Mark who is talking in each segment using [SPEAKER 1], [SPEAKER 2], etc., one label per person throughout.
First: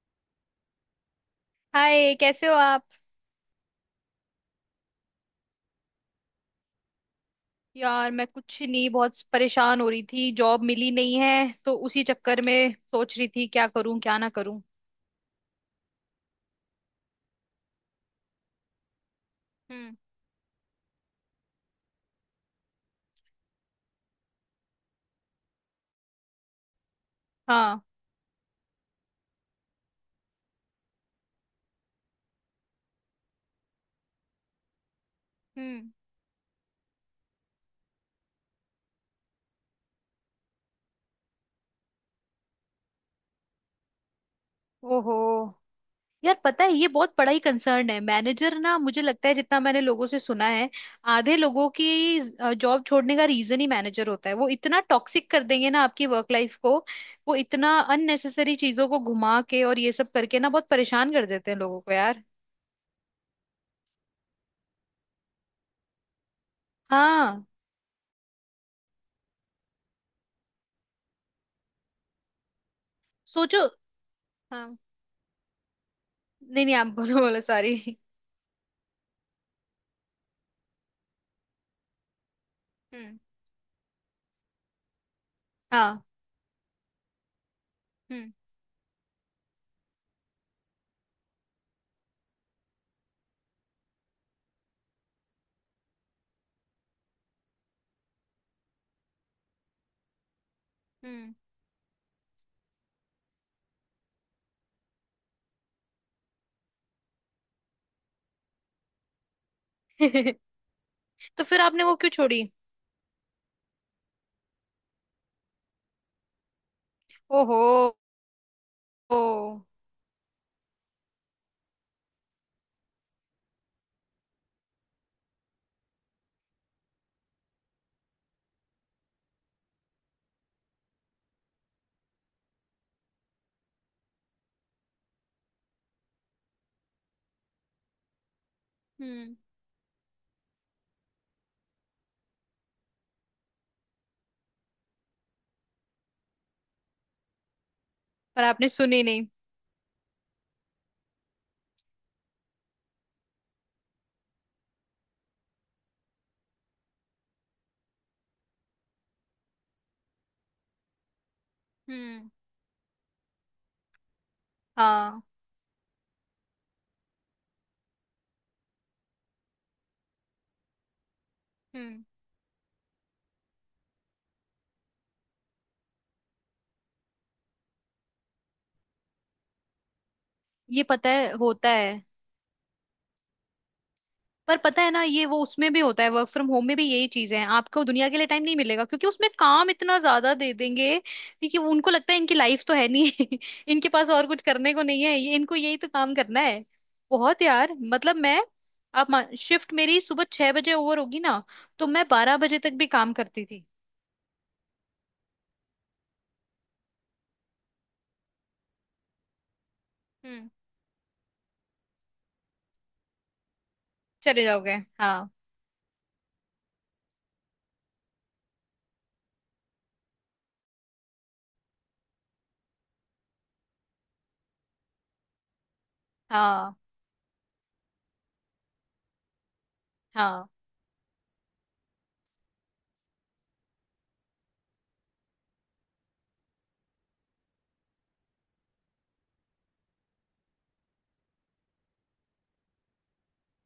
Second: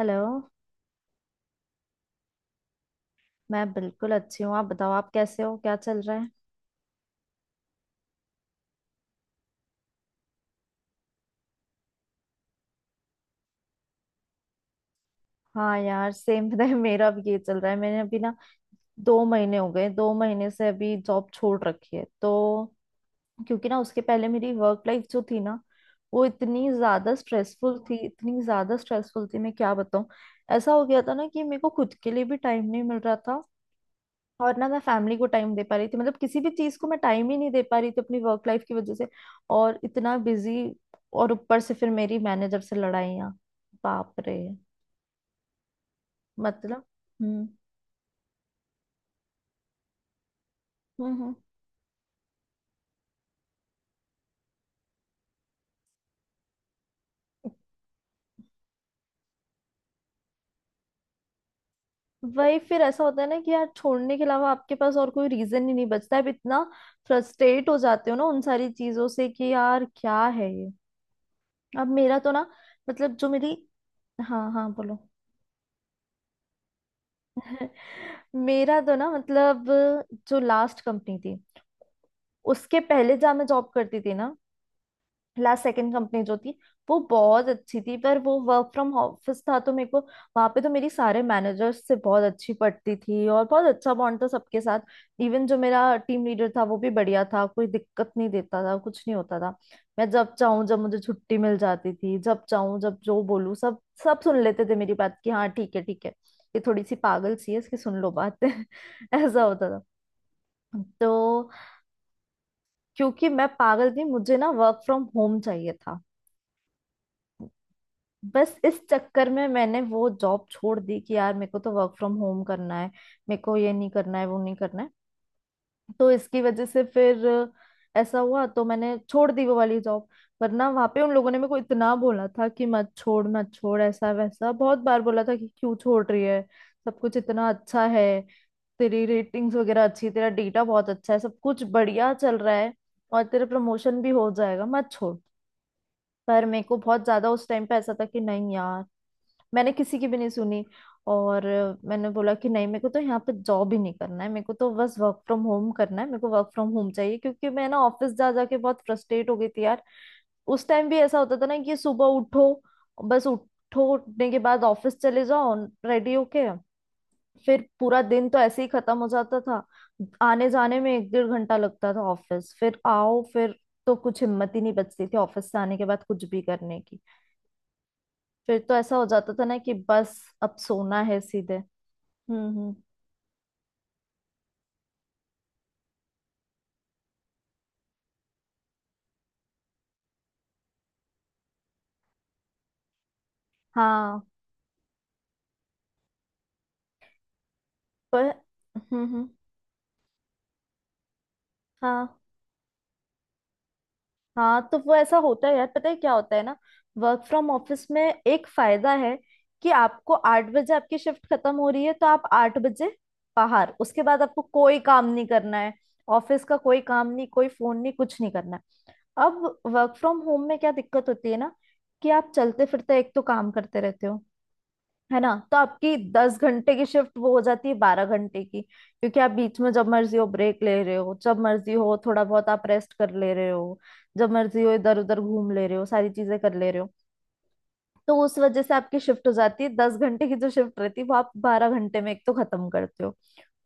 [SPEAKER 1] Hello.
[SPEAKER 2] Hi, कैसे हो आप।
[SPEAKER 1] मैं बिल्कुल अच्छी हूँ। आप बताओ, आप कैसे हो, क्या चल रहा है।
[SPEAKER 2] यार मैं कुछ नहीं, बहुत परेशान हो रही थी। जॉब मिली नहीं है तो उसी चक्कर में सोच रही थी क्या करूं क्या ना करूं।
[SPEAKER 1] हाँ यार, सेम पता है, मेरा भी ये चल रहा है। मैंने अभी ना 2 महीने हो गए,
[SPEAKER 2] हम्म।
[SPEAKER 1] 2 महीने से अभी जॉब छोड़ रखी है। तो क्योंकि ना उसके पहले मेरी वर्क लाइफ जो थी ना, वो इतनी ज्यादा स्ट्रेसफुल
[SPEAKER 2] हाँ।
[SPEAKER 1] थी, इतनी ज्यादा स्ट्रेसफुल थी, मैं क्या बताऊँ। ऐसा हो गया था ना कि मेरे को खुद के लिए भी टाइम नहीं मिल रहा था और ना मैं फैमिली को टाइम दे पा रही
[SPEAKER 2] हम्म।
[SPEAKER 1] थी, मतलब किसी भी चीज को मैं टाइम ही नहीं दे पा रही थी अपनी वर्क लाइफ की वजह से। और इतना बिजी, और ऊपर से फिर मेरी मैनेजर से लड़ाइयाँ। बाप रे।
[SPEAKER 2] ओहो। यार पता है,
[SPEAKER 1] मतलब।
[SPEAKER 2] ये बहुत बड़ा ही
[SPEAKER 1] हम्म।
[SPEAKER 2] कंसर्न है मैनेजर। ना मुझे लगता है जितना मैंने लोगों से सुना है,
[SPEAKER 1] हम्म हम्म।
[SPEAKER 2] आधे लोगों की जॉब छोड़ने का रीजन ही मैनेजर होता है। वो इतना टॉक्सिक कर देंगे ना आपकी वर्क लाइफ को। वो इतना अननेसेसरी चीजों को घुमा के और ये सब करके ना बहुत परेशान कर देते हैं लोगों को, यार।
[SPEAKER 1] वही। फिर ऐसा होता है ना कि यार छोड़ने के अलावा आपके पास और कोई रीजन ही नहीं बचता है। अब इतना
[SPEAKER 2] हाँ,
[SPEAKER 1] फ्रस्ट्रेट हो जाते हो ना उन सारी चीजों से कि यार क्या है ये। अब मेरा तो ना, मतलब जो मेरी,
[SPEAKER 2] सोचो।
[SPEAKER 1] हाँ
[SPEAKER 2] हाँ,
[SPEAKER 1] हाँ बोलो।
[SPEAKER 2] नहीं नहीं आप बोलो बोलो, सॉरी।
[SPEAKER 1] मेरा तो ना, मतलब जो लास्ट कंपनी थी, उसके पहले
[SPEAKER 2] हम्म।
[SPEAKER 1] जहाँ मैं जॉब करती थी ना, लास्ट सेकंड
[SPEAKER 2] हाँ।
[SPEAKER 1] कंपनी जो थी, वो बहुत अच्छी थी। पर
[SPEAKER 2] हम्म।
[SPEAKER 1] वो वर्क फ्रॉम ऑफिस था, तो मेरे को वहां पे तो मेरी सारे मैनेजर्स से बहुत अच्छी पड़ती थी और बहुत अच्छा बॉन्ड था सबके साथ। इवन जो मेरा टीम लीडर था वो भी बढ़िया था, कोई दिक्कत नहीं देता था, कुछ नहीं होता था। मैं जब चाहूँ जब मुझे
[SPEAKER 2] हम्म।
[SPEAKER 1] छुट्टी मिल जाती थी, जब चाहूँ जब जो बोलूँ सब सब सुन लेते थे मेरी बात की, हाँ ठीक है ठीक है, ये थोड़ी सी पागल सी है इसकी सुन लो बात ऐसा होता था।
[SPEAKER 2] तो
[SPEAKER 1] तो
[SPEAKER 2] फिर आपने वो क्यों छोड़ी।
[SPEAKER 1] क्योंकि मैं पागल थी, मुझे ना वर्क फ्रॉम होम चाहिए था।
[SPEAKER 2] ओहो।
[SPEAKER 1] बस इस
[SPEAKER 2] ओ।
[SPEAKER 1] चक्कर में मैंने वो जॉब छोड़ दी कि यार मेरे को तो वर्क फ्रॉम होम करना है, मेरे को ये नहीं करना है, वो नहीं करना है। तो इसकी वजह से फिर ऐसा हुआ, तो मैंने छोड़ दी वो वाली जॉब। वरना वहां पे उन लोगों ने मेरे को इतना बोला था कि मत छोड़ मत छोड़, ऐसा वैसा बहुत बार बोला था कि क्यों छोड़ रही है, सब कुछ इतना अच्छा है, तेरी
[SPEAKER 2] हम्म।
[SPEAKER 1] रेटिंग्स वगैरह अच्छी, तेरा डेटा बहुत अच्छा है, सब कुछ बढ़िया चल रहा है और तेरा प्रमोशन भी हो जाएगा, मत छोड़। पर मेरे को बहुत ज्यादा उस टाइम पे ऐसा था कि
[SPEAKER 2] पर
[SPEAKER 1] नहीं
[SPEAKER 2] आपने
[SPEAKER 1] यार।
[SPEAKER 2] सुनी नहीं।
[SPEAKER 1] मैंने किसी की भी नहीं सुनी। और मैंने बोला कि नहीं, मेरे को तो यहाँ पे जॉब ही नहीं करना है, मेरे को तो बस वर्क फ्रॉम होम करना है, मेरे को वर्क फ्रॉम होम चाहिए, क्योंकि मैं ना ऑफिस जा जाके बहुत फ्रस्ट्रेट हो गई थी यार। उस टाइम भी ऐसा होता था ना कि सुबह
[SPEAKER 2] हम्म।
[SPEAKER 1] उठो, बस उठो, उठने के बाद ऑफिस
[SPEAKER 2] हाँ।
[SPEAKER 1] चले जाओ रेडी होके। फिर पूरा दिन तो ऐसे ही खत्म हो जाता था। आने जाने में एक डेढ़ घंटा लगता था
[SPEAKER 2] हम्म।
[SPEAKER 1] ऑफिस, फिर आओ फिर। तो कुछ हिम्मत ही नहीं बचती थी ऑफिस से आने के बाद कुछ भी करने की। फिर तो ऐसा हो जाता था ना कि बस अब
[SPEAKER 2] ये
[SPEAKER 1] सोना
[SPEAKER 2] पता
[SPEAKER 1] है
[SPEAKER 2] है,
[SPEAKER 1] सीधे।
[SPEAKER 2] होता है।
[SPEAKER 1] हम्म।
[SPEAKER 2] पर पता है ना, ये वो उसमें भी होता है, वर्क फ्रॉम होम में भी यही चीजें हैं। आपको दुनिया के लिए टाइम नहीं मिलेगा क्योंकि उसमें काम इतना ज्यादा दे देंगे कि वो, उनको लगता है इनकी लाइफ तो है नहीं इनके पास
[SPEAKER 1] हाँ।
[SPEAKER 2] और कुछ करने को नहीं है, ये इनको यही तो काम करना है। बहुत यार, मतलब
[SPEAKER 1] पर।
[SPEAKER 2] मैं, आप,
[SPEAKER 1] हम्म।
[SPEAKER 2] शिफ्ट मेरी सुबह 6 बजे ओवर होगी ना, तो मैं
[SPEAKER 1] हाँ
[SPEAKER 2] 12 बजे तक भी काम करती थी।
[SPEAKER 1] हाँ। तो वो ऐसा होता है यार, पता है क्या होता है ना, वर्क फ्रॉम ऑफिस में एक फायदा है कि आपको
[SPEAKER 2] हम्म।
[SPEAKER 1] 8 बजे आपकी शिफ्ट खत्म हो रही है तो आप 8 बजे बाहर, उसके बाद आपको
[SPEAKER 2] चले जाओगे।
[SPEAKER 1] कोई काम नहीं
[SPEAKER 2] हाँ।
[SPEAKER 1] करना है। ऑफिस का कोई काम नहीं, कोई फोन नहीं, कुछ नहीं करना है। अब वर्क फ्रॉम होम में क्या दिक्कत होती है ना कि आप चलते फिरते एक तो काम करते रहते हो, है ना, तो आपकी 10 घंटे
[SPEAKER 2] हाँ।
[SPEAKER 1] की शिफ्ट वो हो जाती है 12 घंटे की, क्योंकि आप बीच में जब मर्जी हो
[SPEAKER 2] हाँ।
[SPEAKER 1] ब्रेक ले रहे हो, जब मर्जी हो थोड़ा बहुत आप रेस्ट कर ले रहे हो, जब मर्जी हो इधर उधर घूम ले रहे हो, सारी चीजें कर ले रहे हो। तो उस वजह से आपकी शिफ्ट हो जाती है 10 घंटे की, जो शिफ्ट रहती है वो आप 12 घंटे में एक तो खत्म करते हो।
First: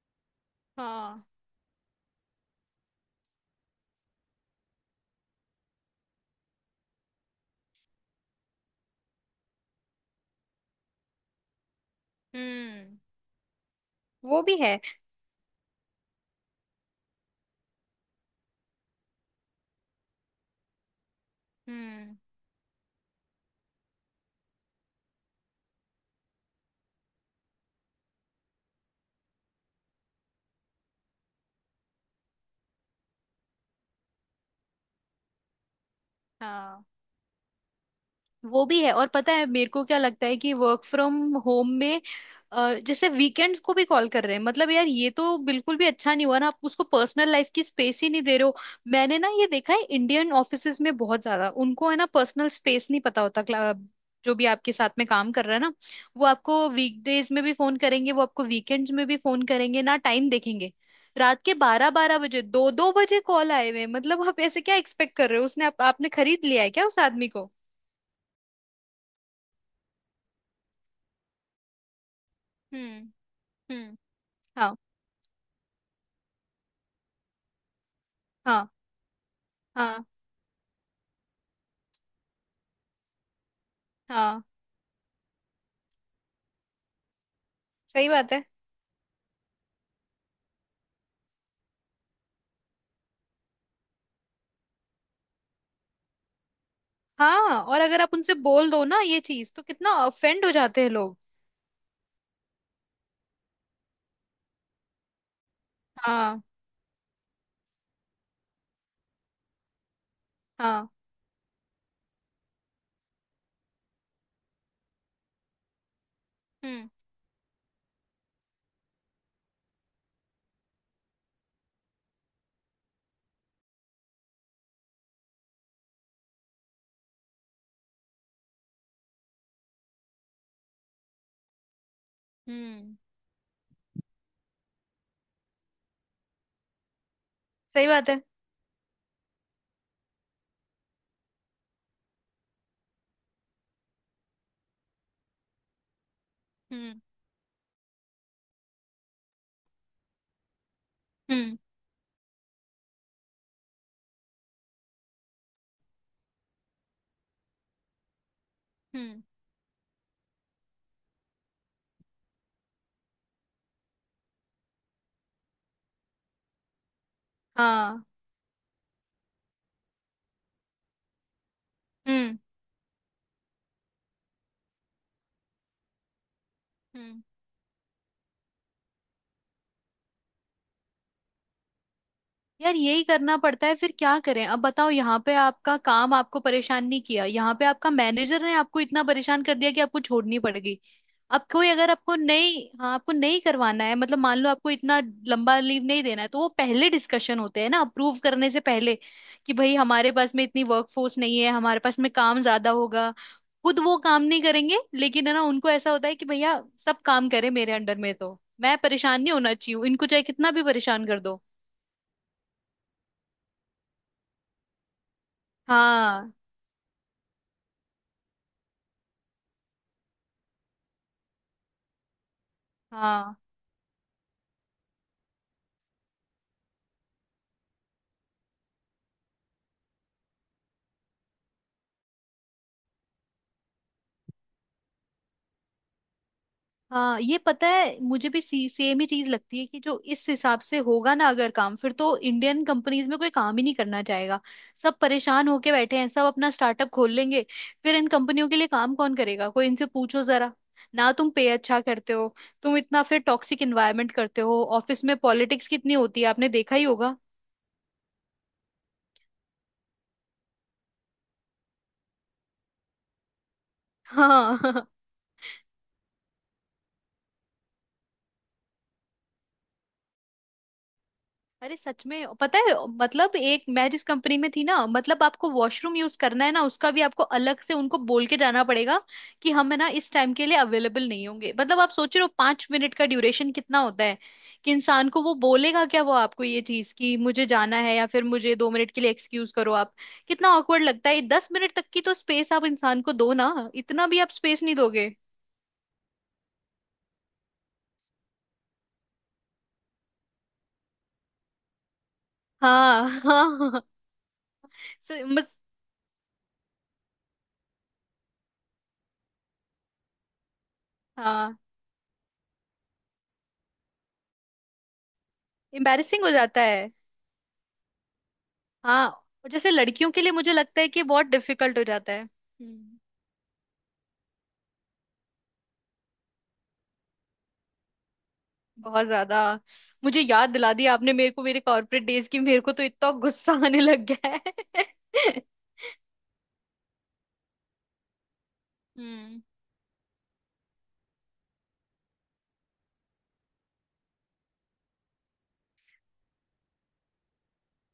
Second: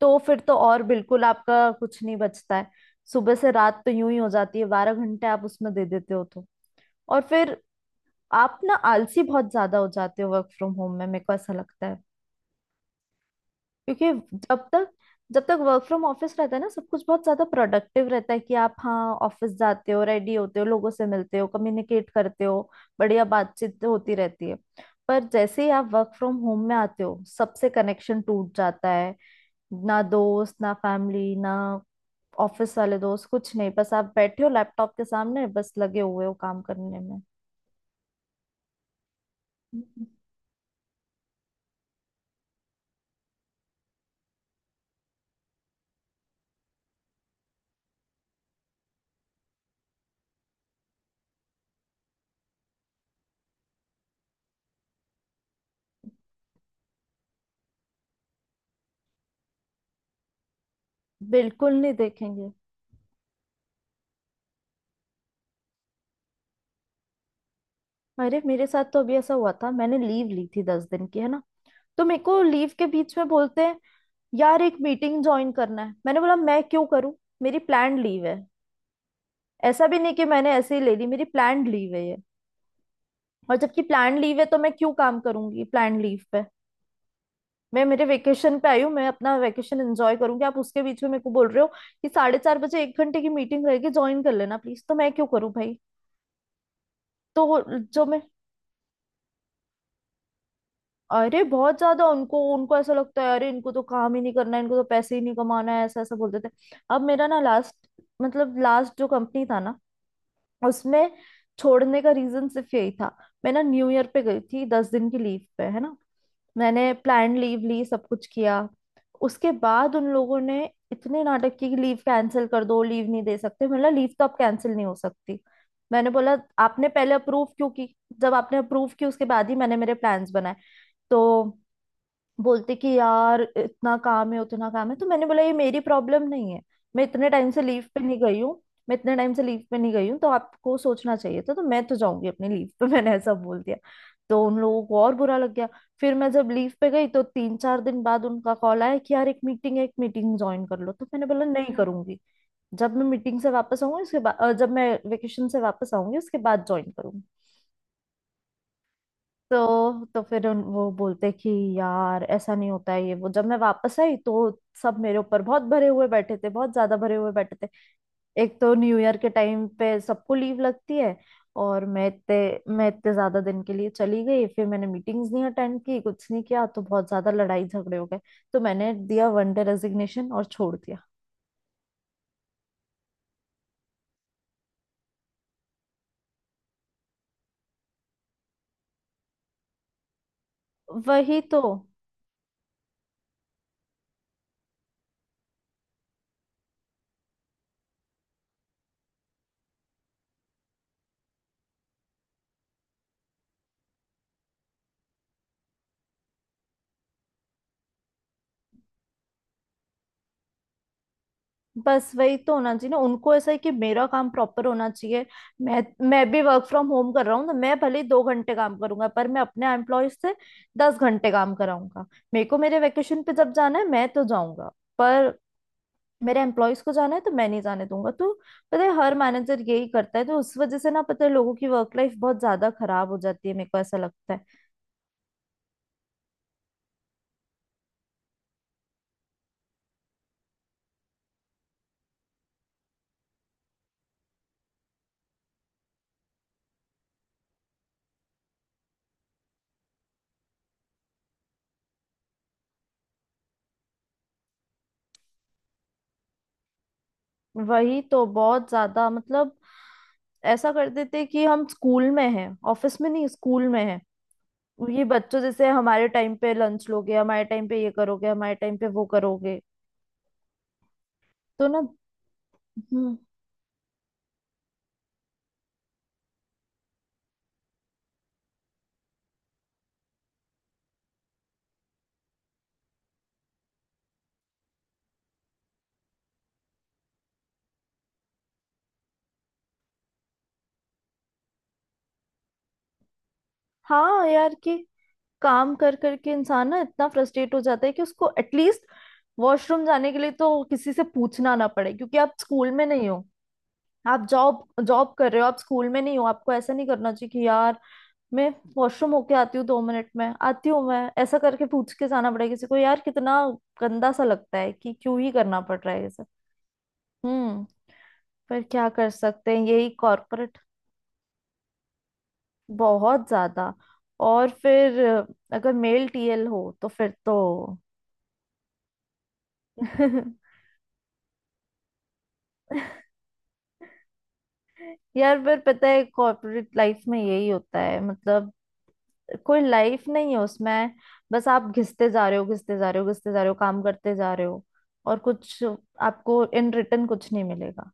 [SPEAKER 1] तो फिर तो और बिल्कुल
[SPEAKER 2] हाँ।
[SPEAKER 1] आपका कुछ नहीं बचता है। सुबह से रात तो यूं ही हो जाती है, बारह घंटे आप उसमें दे देते हो। तो और फिर आप ना आलसी बहुत ज्यादा हो जाते हो वर्क फ्रॉम होम में, मेरे को ऐसा लगता है।
[SPEAKER 2] हम्म।
[SPEAKER 1] क्योंकि
[SPEAKER 2] वो भी
[SPEAKER 1] जब
[SPEAKER 2] है।
[SPEAKER 1] तक जब तक वर्क फ्रॉम ऑफिस रहता है ना सब कुछ बहुत ज्यादा प्रोडक्टिव रहता है, कि आप हाँ ऑफिस जाते हो, रेडी होते हो, लोगों से मिलते हो, कम्युनिकेट
[SPEAKER 2] हम्म।
[SPEAKER 1] करते हो, बढ़िया बातचीत होती रहती है। पर जैसे ही आप वर्क फ्रॉम होम में आते हो, सबसे कनेक्शन टूट जाता है। ना दोस्त, ना फैमिली, ना ऑफिस वाले दोस्त, कुछ नहीं, बस आप बैठे हो लैपटॉप के सामने बस लगे हुए हो काम
[SPEAKER 2] हाँ।
[SPEAKER 1] करने में।
[SPEAKER 2] वो भी है। और पता है मेरे को क्या
[SPEAKER 1] हम्म।
[SPEAKER 2] लगता है कि वर्क फ्रॉम होम में जैसे वीकेंड्स को भी कॉल कर रहे हैं। मतलब यार, ये तो बिल्कुल भी अच्छा नहीं हुआ ना, आप उसको पर्सनल लाइफ की स्पेस ही नहीं दे रहे हो। मैंने ना ये देखा है, इंडियन ऑफिसेज में बहुत ज्यादा, उनको है ना पर्सनल स्पेस नहीं पता होता। जो भी आपके साथ में काम कर रहा है ना, वो आपको वीकडेज में भी फोन करेंगे, वो आपको वीकेंड्स में भी फोन करेंगे। ना टाइम देखेंगे, रात के
[SPEAKER 1] बिल्कुल
[SPEAKER 2] बारह
[SPEAKER 1] नहीं
[SPEAKER 2] बारह बजे
[SPEAKER 1] देखेंगे।
[SPEAKER 2] 2 2 बजे कॉल आए हुए हैं। मतलब आप ऐसे क्या एक्सपेक्ट कर रहे हो उसने, आपने खरीद लिया है क्या उस आदमी को।
[SPEAKER 1] अरे मेरे साथ तो अभी ऐसा हुआ था, मैंने लीव ली थी 10 दिन की, है ना। तो मेरे को लीव के
[SPEAKER 2] हम्म।
[SPEAKER 1] बीच में बोलते हैं
[SPEAKER 2] हम्म।
[SPEAKER 1] यार
[SPEAKER 2] हाँ।
[SPEAKER 1] एक मीटिंग ज्वाइन करना है। मैंने बोला मैं क्यों करूं, मेरी प्लान लीव है।
[SPEAKER 2] हाँ।
[SPEAKER 1] ऐसा भी
[SPEAKER 2] हाँ।
[SPEAKER 1] नहीं कि मैंने ऐसे ही ले ली, मेरी प्लान लीव है ये। और जबकि प्लान लीव
[SPEAKER 2] हाँ।
[SPEAKER 1] है तो मैं क्यों काम करूंगी प्लान लीव पे। मैं मेरे
[SPEAKER 2] सही बात है।
[SPEAKER 1] वेकेशन पे आई हूँ, मैं अपना वेकेशन एंजॉय करूंगी। आप उसके बीच में मेरे को बोल रहे हो कि 4:30 बजे एक घंटे की मीटिंग रहेगी, ज्वाइन कर लेना प्लीज। तो मैं क्यों करूँ भाई।
[SPEAKER 2] हाँ,
[SPEAKER 1] तो
[SPEAKER 2] और अगर
[SPEAKER 1] जो,
[SPEAKER 2] आप उनसे बोल दो ना ये चीज, तो कितना ऑफेंड हो जाते हैं लोग।
[SPEAKER 1] अरे बहुत ज्यादा उनको उनको ऐसा लगता है, अरे इनको तो काम ही नहीं करना है, इनको तो पैसे ही नहीं कमाना है, ऐसा ऐसा बोलते
[SPEAKER 2] हाँ।
[SPEAKER 1] थे। अब मेरा ना लास्ट, मतलब लास्ट जो कंपनी था ना,
[SPEAKER 2] हाँ।
[SPEAKER 1] उसमें छोड़ने का रीजन सिर्फ यही था। मैं ना न्यू ईयर पे गई थी 10 दिन की लीव पे, है ना।
[SPEAKER 2] हम्म।
[SPEAKER 1] मैंने प्लान लीव ली, सब कुछ किया। उसके बाद उन लोगों ने इतने नाटक की कि लीव कैंसिल कर दो, लीव नहीं दे सकते, मतलब लीव तो अब कैंसिल नहीं हो सकती। मैंने बोला आपने पहले अप्रूव क्यों की, जब आपने अप्रूव की उसके बाद ही मैंने मेरे प्लान्स बनाए। तो बोलते कि
[SPEAKER 2] हम्म।
[SPEAKER 1] यार इतना काम है, उतना काम है, तो मैंने बोला ये मेरी प्रॉब्लम नहीं है। मैं इतने टाइम से लीव
[SPEAKER 2] सही
[SPEAKER 1] पे
[SPEAKER 2] बात
[SPEAKER 1] नहीं
[SPEAKER 2] है।
[SPEAKER 1] गई हूँ। मैं इतने टाइम से लीव पे नहीं गई हूँ, तो आपको सोचना चाहिए था। तो मैं तो जाऊंगी अपनी लीव पे मैंने ऐसा बोल दिया। तो उन लोगों को और बुरा लग गया। फिर मैं जब लीव पे
[SPEAKER 2] हम्म।
[SPEAKER 1] गई तो 3-4 दिन बाद उनका कॉल आया कि यार एक मीटिंग है, एक मीटिंग ज्वाइन कर लो। तो मैंने बोला
[SPEAKER 2] हम्म।
[SPEAKER 1] नहीं करूंगी, जब मैं मीटिंग से वापस आऊंगी उसके बाद, जब मैं वेकेशन से वापस आऊंगी उसके बाद ज्वाइन करूंगी।
[SPEAKER 2] हम्म।
[SPEAKER 1] तो फिर वो बोलते कि यार ऐसा नहीं होता है ये वो। जब मैं वापस आई तो सब मेरे ऊपर बहुत भरे हुए बैठे थे, बहुत ज्यादा भरे हुए बैठे थे।
[SPEAKER 2] हाँ।
[SPEAKER 1] एक तो न्यू ईयर के टाइम पे सबको लीव लगती है, और
[SPEAKER 2] हम्म।
[SPEAKER 1] मैं इतने ज्यादा दिन के लिए चली गई, फिर मैंने मीटिंग्स नहीं अटेंड की, कुछ नहीं किया, तो बहुत
[SPEAKER 2] हम्म।
[SPEAKER 1] ज्यादा लड़ाई झगड़े हो गए। तो मैंने दिया वन डे रेजिग्नेशन और छोड़ दिया।
[SPEAKER 2] यार, यही करना पड़ता है। फिर क्या करें, अब बताओ। यहाँ पे आपका काम आपको परेशान नहीं किया, यहाँ पे आपका मैनेजर ने आपको इतना परेशान कर दिया कि आपको छोड़नी पड़ गई।
[SPEAKER 1] वही
[SPEAKER 2] अब
[SPEAKER 1] तो।
[SPEAKER 2] कोई अगर आपको नहीं, हाँ आपको नहीं करवाना है, मतलब मान लो आपको इतना लंबा लीव नहीं देना है, तो वो पहले डिस्कशन होते हैं ना अप्रूव करने से पहले कि भाई हमारे पास में इतनी वर्कफोर्स नहीं है, हमारे पास में काम ज्यादा होगा। खुद वो काम नहीं करेंगे, लेकिन है ना, उनको ऐसा होता है कि भैया सब काम करें मेरे अंडर में, तो मैं परेशान नहीं होना चाहिए इनको, चाहे कितना भी परेशान कर दो।
[SPEAKER 1] बस वही तो होना चाहिए ना, उनको ऐसा है कि मेरा काम प्रॉपर होना चाहिए। मैं मैं
[SPEAKER 2] हाँ।
[SPEAKER 1] भी वर्क फ्रॉम होम कर रहा हूँ, तो मैं भले ही 2 घंटे काम करूंगा, पर मैं अपने एम्प्लॉय से 10 घंटे काम कराऊंगा। मेरे को मेरे वेकेशन पे
[SPEAKER 2] हाँ।
[SPEAKER 1] जब जाना है मैं तो जाऊंगा, पर मेरे एम्प्लॉयज को जाना है तो मैं नहीं जाने दूंगा। तो पता है हर मैनेजर यही करता है, तो उस वजह से ना पता है लोगों की वर्क लाइफ बहुत ज्यादा खराब हो जाती है, मेरे को ऐसा लगता है।
[SPEAKER 2] हाँ, ये पता है, मुझे भी सेम ही चीज लगती है कि जो इस हिसाब से होगा ना अगर काम, फिर तो इंडियन कंपनीज में कोई काम ही नहीं करना चाहेगा। सब परेशान होके बैठे हैं, सब अपना स्टार्टअप खोल लेंगे। फिर इन कंपनियों के लिए काम कौन करेगा, कोई इनसे पूछो जरा। ना तुम पे अच्छा करते हो, तुम इतना फिर टॉक्सिक इन्वायरमेंट करते हो ऑफिस में। पॉलिटिक्स कितनी होती है आपने देखा ही होगा।
[SPEAKER 1] वही तो बहुत ज्यादा, मतलब ऐसा कर देते हैं कि हम स्कूल में हैं, ऑफिस में नहीं स्कूल में हैं।
[SPEAKER 2] हाँ।
[SPEAKER 1] ये बच्चों जैसे हमारे टाइम पे लंच लोगे, हमारे टाइम पे ये करोगे, हमारे टाइम पे वो करोगे। तो
[SPEAKER 2] अरे
[SPEAKER 1] ना।
[SPEAKER 2] सच में पता है,
[SPEAKER 1] हम्म।
[SPEAKER 2] मतलब एक मैं जिस कंपनी में थी ना, मतलब आपको वॉशरूम यूज करना है ना उसका भी आपको अलग से उनको बोल के जाना पड़ेगा कि हम है ना इस टाइम के लिए अवेलेबल नहीं होंगे। मतलब आप सोच रहे हो, 5 मिनट का ड्यूरेशन कितना होता है कि इंसान को वो बोलेगा क्या वो आपको ये चीज कि मुझे जाना है, या फिर मुझे 2 मिनट के लिए एक्सक्यूज करो आप। कितना ऑकवर्ड लगता है, 10 मिनट तक की तो स्पेस आप इंसान को दो ना। इतना भी
[SPEAKER 1] हाँ
[SPEAKER 2] आप
[SPEAKER 1] यार
[SPEAKER 2] स्पेस नहीं
[SPEAKER 1] कि
[SPEAKER 2] दोगे।
[SPEAKER 1] काम कर करके इंसान ना इतना फ्रस्ट्रेट हो जाता है कि उसको एटलीस्ट वॉशरूम जाने के लिए तो किसी से पूछना ना पड़े, क्योंकि आप स्कूल में
[SPEAKER 2] हाँ।
[SPEAKER 1] नहीं
[SPEAKER 2] हाँ।
[SPEAKER 1] हो।
[SPEAKER 2] हाँ, हाँ,
[SPEAKER 1] आप जॉब जॉब कर रहे हो, आप स्कूल में नहीं हो। आपको ऐसा नहीं करना चाहिए कि यार मैं वॉशरूम होके आती हूँ, 2 मिनट में आती हूँ, मैं
[SPEAKER 2] हाँ,
[SPEAKER 1] ऐसा
[SPEAKER 2] हाँ।
[SPEAKER 1] करके पूछ के जाना पड़ेगा किसी को, यार कितना गंदा सा लगता है कि क्यों ही करना पड़ रहा है ये
[SPEAKER 2] इम्बेरसिंग
[SPEAKER 1] सब।
[SPEAKER 2] हो जाता है।
[SPEAKER 1] हम्म। फिर क्या
[SPEAKER 2] हाँ,
[SPEAKER 1] कर
[SPEAKER 2] और
[SPEAKER 1] सकते हैं,
[SPEAKER 2] जैसे
[SPEAKER 1] यही
[SPEAKER 2] लड़कियों के लिए मुझे
[SPEAKER 1] कॉर्पोरेट।
[SPEAKER 2] लगता है कि बहुत डिफिकल्ट हो जाता है। हम्म।
[SPEAKER 1] बहुत ज्यादा। और फिर अगर मेल टीएल हो तो फिर तो
[SPEAKER 2] बहुत ज्यादा। मुझे याद दिला दिया आपने मेरे को, मेरे कॉर्पोरेट डेज की। मेरे को तो इतना गुस्सा आने लग गया है।
[SPEAKER 1] यार फिर पता है कॉर्पोरेट लाइफ में यही होता है, मतलब
[SPEAKER 2] हम्म।
[SPEAKER 1] कोई लाइफ नहीं है उसमें। बस आप घिसते जा रहे हो, घिसते जा रहे हो, घिसते जा रहे हो, काम करते जा रहे हो, और कुछ आपको इन रिटर्न कुछ नहीं मिलेगा।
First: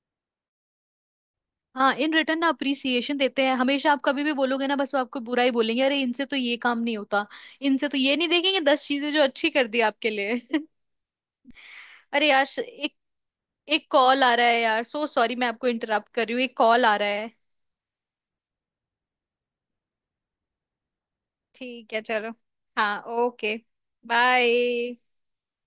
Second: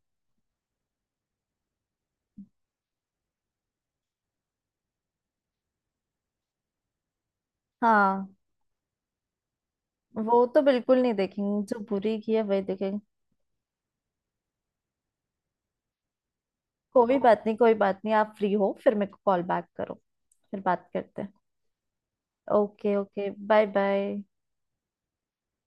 [SPEAKER 2] हाँ, इन रिटर्न ना अप्रिसिएशन देते हैं हमेशा। आप कभी भी बोलोगे ना, बस वो आपको बुरा ही बोलेंगे। अरे इनसे तो ये काम नहीं होता, इनसे तो ये, नहीं
[SPEAKER 1] हाँ
[SPEAKER 2] देखेंगे 10 चीजें जो अच्छी कर दी आपके लिए।
[SPEAKER 1] वो तो बिल्कुल नहीं देखेंगे, जो बुरी
[SPEAKER 2] अरे
[SPEAKER 1] की है
[SPEAKER 2] यार
[SPEAKER 1] वही
[SPEAKER 2] एक
[SPEAKER 1] देखेंगे।
[SPEAKER 2] एक कॉल आ रहा है यार, सो सॉरी मैं आपको इंटरप्ट कर रही हूँ, एक कॉल आ रहा
[SPEAKER 1] कोई
[SPEAKER 2] है।
[SPEAKER 1] बात नहीं, कोई बात नहीं, आप फ्री हो फिर मेरे को कॉल बैक करो, फिर बात करते हैं।
[SPEAKER 2] ठीक है चलो।
[SPEAKER 1] ओके
[SPEAKER 2] हाँ
[SPEAKER 1] okay,
[SPEAKER 2] okay,
[SPEAKER 1] bye bye.
[SPEAKER 2] Bye.